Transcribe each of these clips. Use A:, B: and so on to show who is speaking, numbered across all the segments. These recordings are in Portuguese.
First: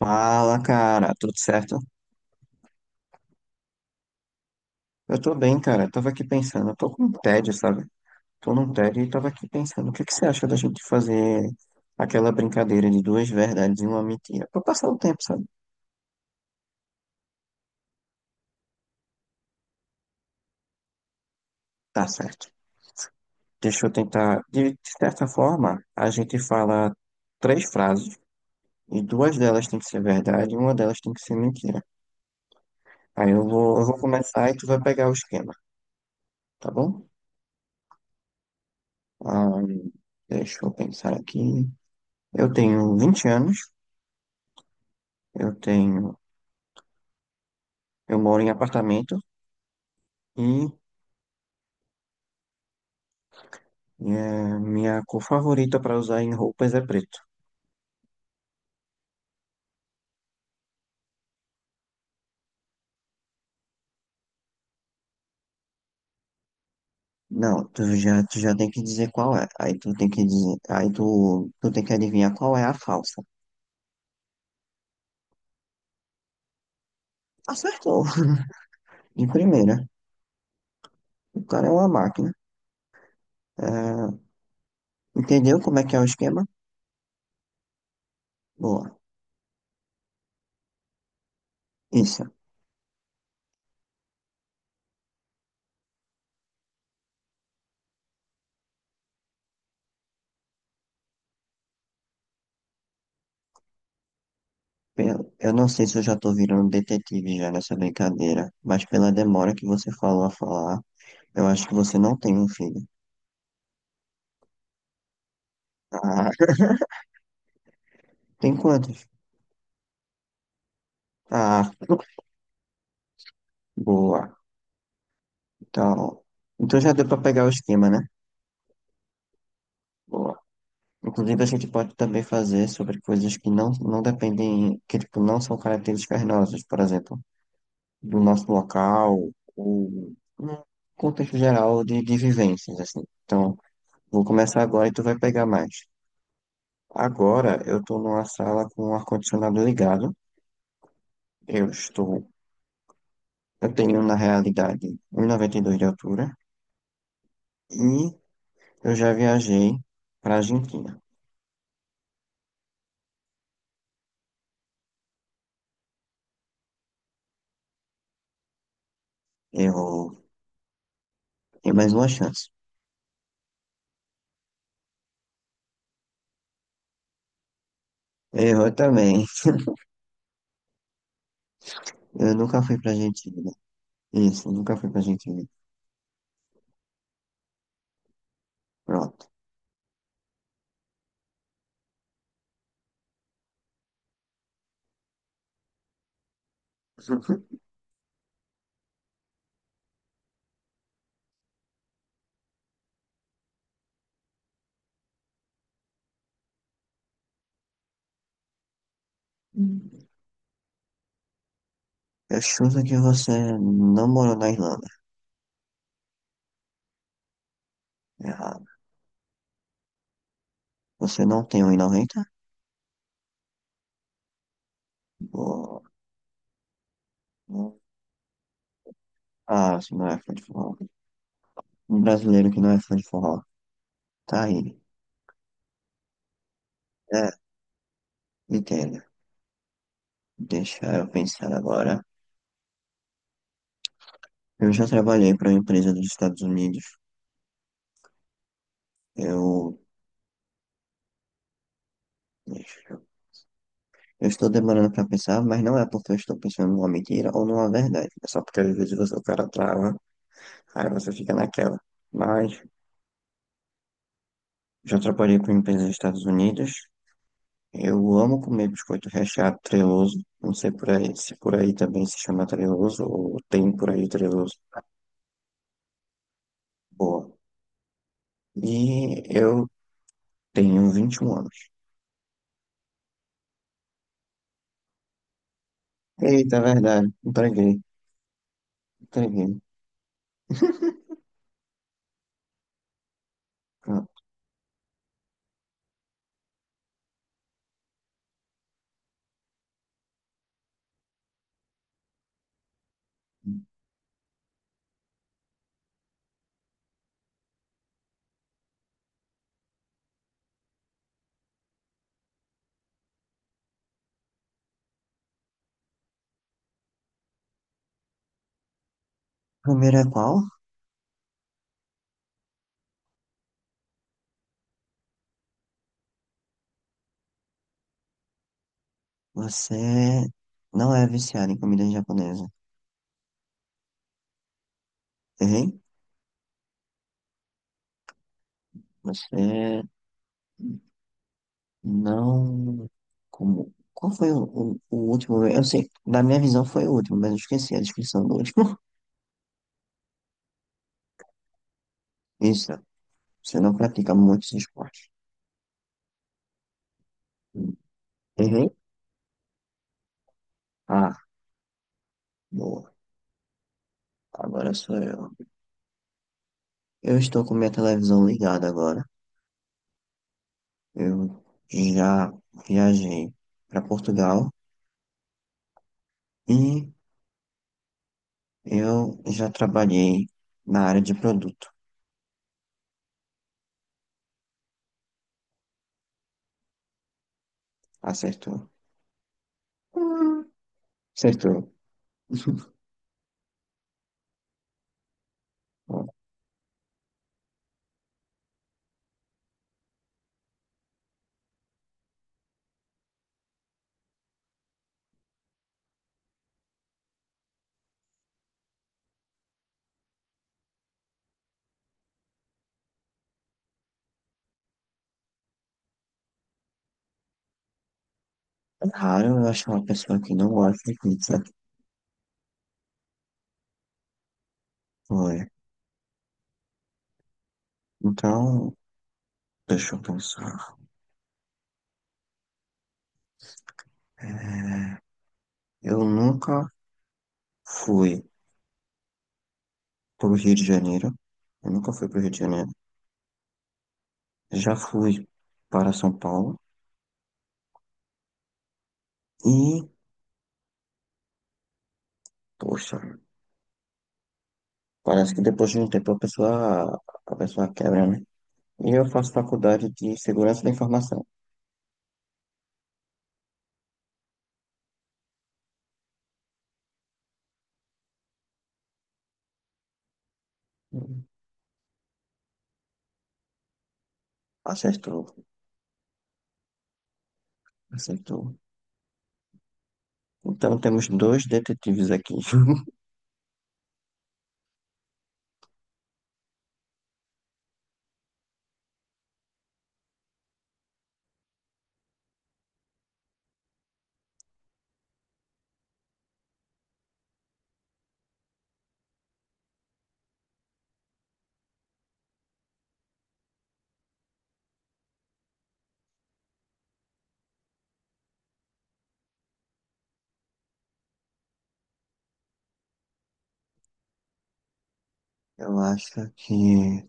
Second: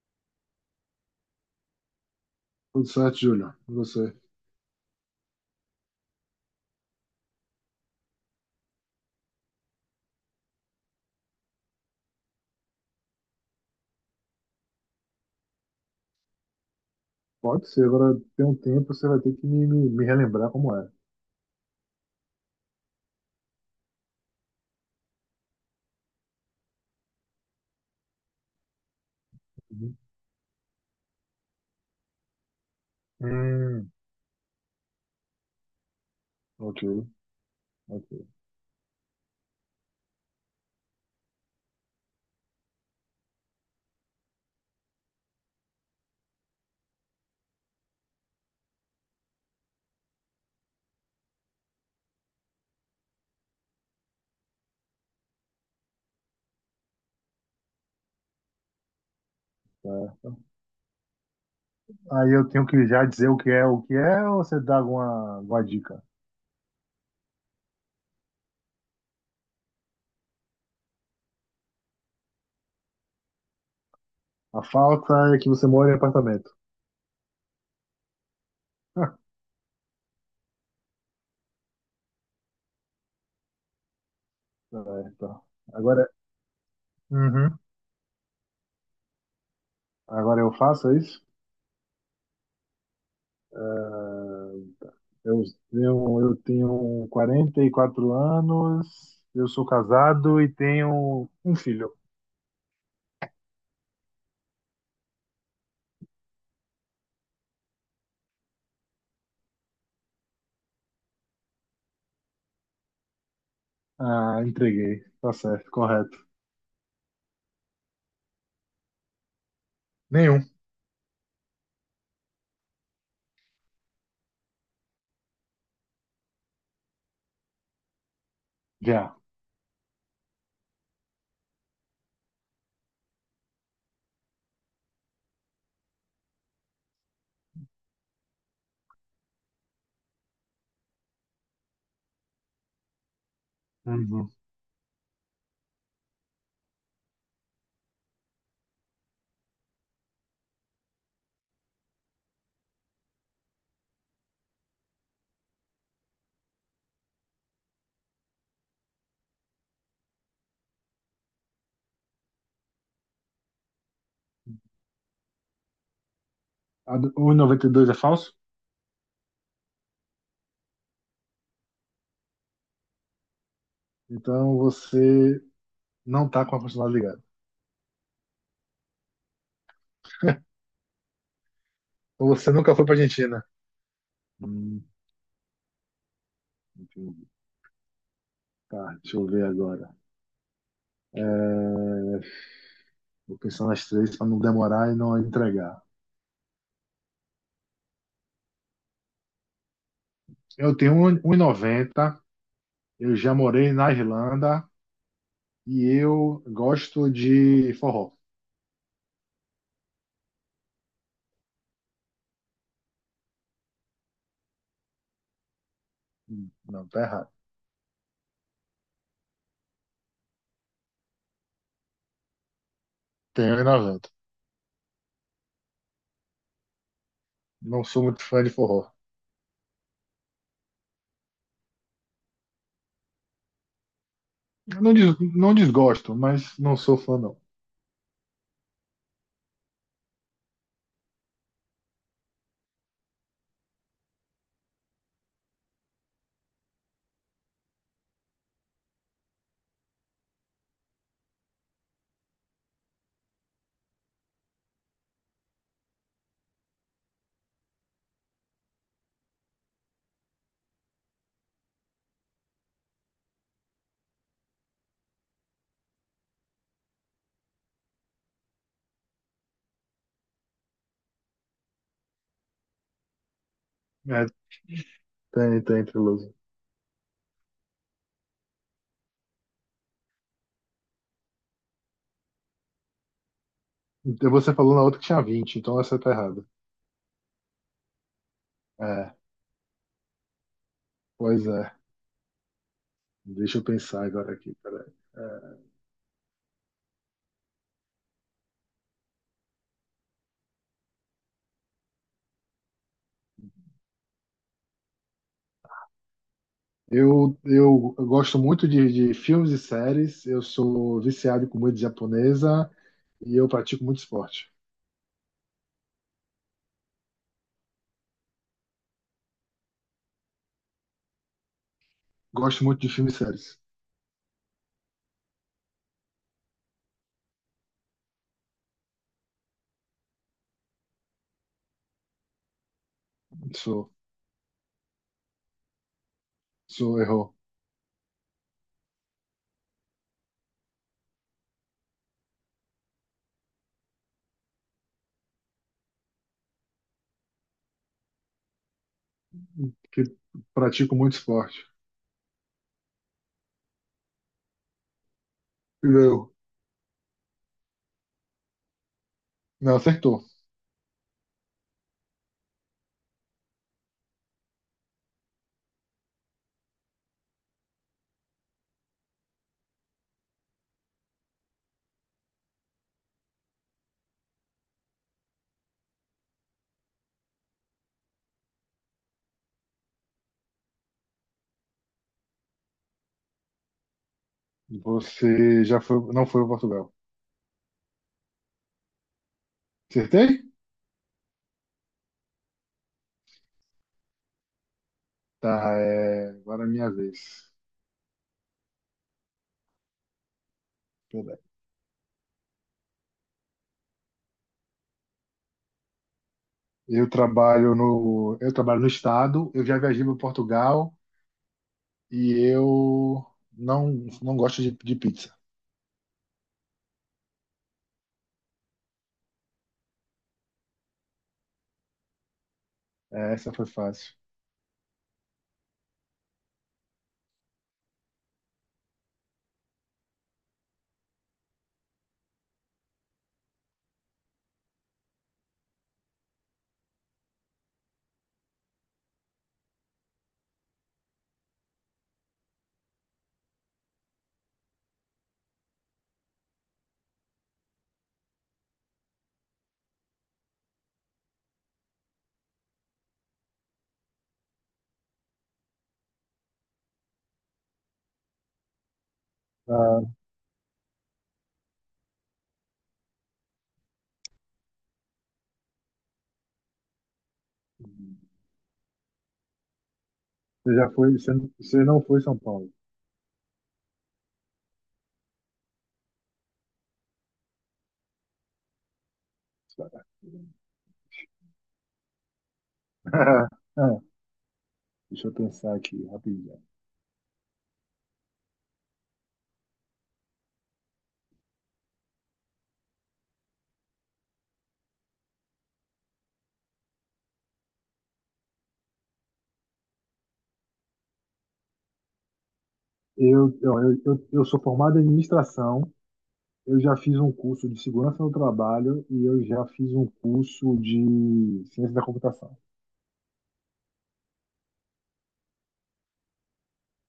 A: Fala, cara, tudo certo?
B: Tudo certo, Júlia. E você?
A: Eu tô bem, cara. Eu tava aqui pensando, eu tô com um tédio, sabe? Tô num tédio e tava aqui pensando, o que que você acha da gente fazer aquela brincadeira de duas verdades e uma mentira? Pra passar o tempo, sabe?
B: Pode ser, agora tem um tempo, você vai ter que me relembrar como é.
A: Tá certo. Deixa eu tentar. De certa forma, a gente fala três frases e duas delas tem que
B: Uhum.
A: ser verdade e uma delas tem que ser mentira. Aí eu vou, eu
B: Hum,
A: vou começar e tu vai pegar o esquema, tá
B: ok,
A: bom?
B: ok.
A: Ah, deixa eu pensar aqui. Eu tenho 20 anos, eu tenho eu moro em apartamento e é, minha cor favorita para usar em roupas é preto.
B: Certo. Aí eu tenho que já dizer o que é, ou você dá alguma dica?
A: Não, tu já tem que dizer qual é. Aí tu tem que dizer, aí tu tem que adivinhar qual é a falsa.
B: A falta é que você mora em apartamento.
A: Acertou. Em primeira, o cara é uma máquina. É,
B: Certo.
A: entendeu como é que é o
B: Agora,
A: esquema?
B: uhum.
A: Boa.
B: Agora eu faço é isso?
A: Isso.
B: Eh, eu eu tenho 44 anos, eu sou casado e tenho um filho.
A: Eu não sei se eu já tô virando detetive já nessa brincadeira, mas pela demora que você falou a falar, eu acho que você não tem um filho.
B: Ah, entreguei. Tá certo, correto.
A: Ah, tem quantos?
B: Nenhum.
A: Ah, boa. Então, então já deu para pegar o esquema, né?
B: Já.
A: Boa. Inclusive, a gente pode também fazer sobre coisas que não dependem, que tipo, não são características nossas, por exemplo, do nosso local, ou no contexto geral de vivências, assim. Então, vou
B: Uhum.
A: começar agora e tu vai pegar mais. Agora, eu estou numa sala com o ar-condicionado ligado. Eu estou, eu tenho, na realidade, 1,92 de altura e eu já viajei para a Argentina.
B: O 92 é falso?
A: Eu tenho mais uma chance.
B: Então você não tá com a constitucional ligada.
A: Eu também.
B: Ou
A: Eu
B: você
A: nunca
B: nunca
A: fui
B: foi
A: pra
B: pra Argentina.
A: Argentina. Isso, eu nunca
B: Hum,
A: fui pra Argentina.
B: entendi. Tá, deixa eu
A: Pronto.
B: ver agora. Vou pensar nas três para não demorar e não entregar. Eu tenho um 1,90. Eu já morei na Irlanda. E eu gosto de forró.
A: Eu chuto que você não morou na Irlanda.
B: Não, tá errado.
A: Errado. Você não tem 1,90?
B: Tenho um 1,90.
A: Ou- ou-
B: Não sou muito fã de forró.
A: Ah, você não é fã de forró. Um brasileiro que não é fã de forró. Tá aí.
B: Eu não, não desgosto, mas não sou fã,
A: É,
B: não.
A: entendo. Deixa eu pensar agora. Eu já trabalhei para uma empresa dos Estados Unidos. Eu. Deixa eu. Eu estou demorando para pensar, mas não é porque eu estou pensando numa mentira ou numa verdade. É só porque às vezes o cara trava. Aí você fica naquela. Mas já trabalhei com empresas nos Estados Unidos. Eu amo comer biscoito recheado treloso. Não sei por aí, se por aí também se chama treloso ou tem por aí
B: É,
A: treloso.
B: tem, tem, Triloso.
A: Boa. E eu tenho 21 anos.
B: Então você falou na outra que tinha 20, então essa tá errada.
A: Eita, verdade. Entreguei.
B: É,
A: Entreguei.
B: pois é. Deixa eu pensar
A: Pronto.
B: agora aqui, peraí. Eu gosto muito de filmes e séries, eu sou viciado em comida japonesa e eu pratico muito esporte.
A: Primeiro é qual?
B: Gosto muito de filmes e séries.
A: Você não é viciado em comida japonesa.
B: Sou,
A: Errei?
B: sou errou.
A: Você não. Como... Qual foi o último? Eu sei, da minha visão foi o último, mas eu esqueci a descrição do último.
B: Que pratico muito esporte.
A: Isso, você não pratica muitos esportes.
B: Não,
A: Errei?
B: não acertou.
A: Ah, boa. Agora sou eu. Eu estou com minha televisão ligada agora. Eu já viajei para Portugal e eu já trabalhei na área de produto.
B: Você já foi, não foi para Portugal.
A: Acertou.
B: Acertei?
A: Hum. Acertou.
B: Tá,
A: Bom,
B: é, agora é minha vez. Eu trabalho no estado, eu já viajei para Portugal e eu não, não gosto de pizza.
A: é raro eu achar uma pessoa que não gosta de pizza.
B: É, essa foi fácil.
A: Foi. Então, deixa eu pensar. É, eu nunca fui pro Rio de Janeiro. Eu nunca fui pro Rio de Janeiro. Já fui para São Paulo. E, poxa, parece que depois de um tempo a pessoa quebra, né? E eu faço faculdade
B: Ah,
A: de segurança da informação.
B: você já foi, você, você não foi em São Paulo.
A: Acertou, acertou. Então temos dois detetives aqui.
B: Ah, deixa eu pensar aqui rapidinho. Eu sou formado em administração, eu já fiz um curso de segurança no trabalho e eu já fiz um curso de ciência da computação.
A: Eu acho que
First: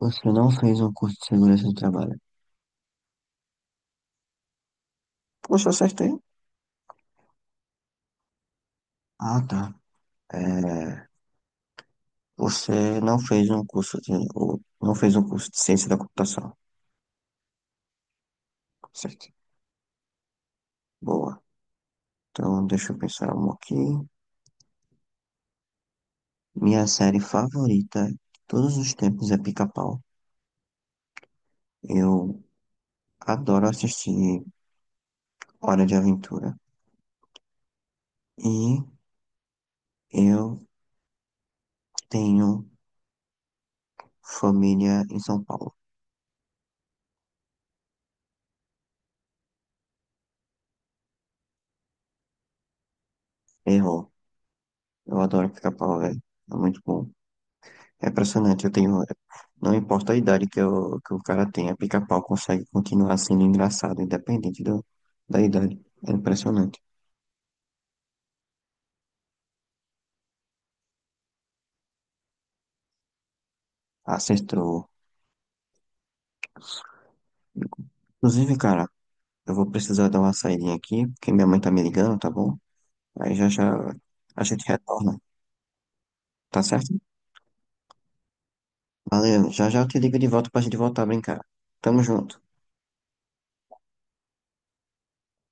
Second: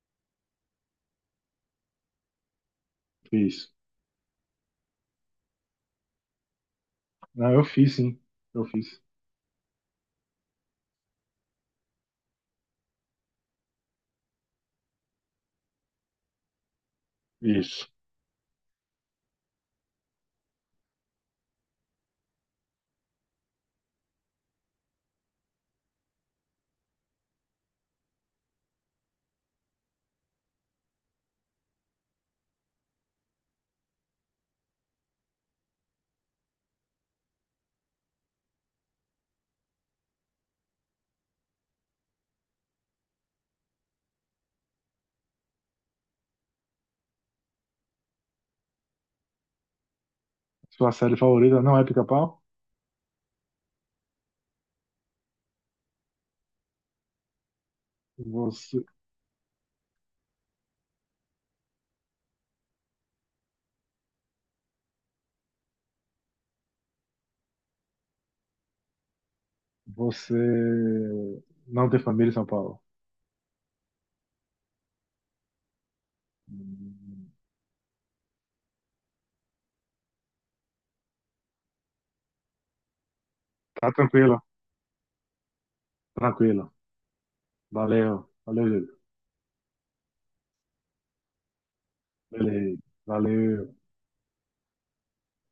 A: você não fez um curso de segurança do trabalho.
B: Fiz.
A: Poxa, acertei.
B: Não, eu fiz, sim. Eu fiz.
A: Ah, tá. É, você não fez um curso de, ou não fez um curso de ciência da computação,
B: Isso.
A: certo? Boa. Então, deixa eu pensar um aqui. Minha série favorita de todos os tempos é Pica-Pau. Eu adoro assistir Hora de Aventura. E eu tenho família em São Paulo.
B: Sua série favorita não é Pica-Pau?
A: Errou. Eu adoro Pica-Pau, velho. É muito bom. É impressionante, eu
B: Você,
A: tenho. Não importa a idade que o cara tenha, pica-pau consegue continuar sendo engraçado, independente da idade. É impressionante.
B: você não tem família em São Paulo.
A: Acertou.
B: Hum,
A: Inclusive, cara, eu vou precisar dar uma saidinha aqui, porque minha mãe tá me ligando, tá bom? Aí já já
B: Tá tranquilo,
A: a gente retorna, tá
B: tranquilo.
A: certo?
B: Valeu, valeu, Júlio.
A: Valeu, já já eu te ligo de volta pra gente voltar a brincar. Tamo junto.
B: Beleza, valeu.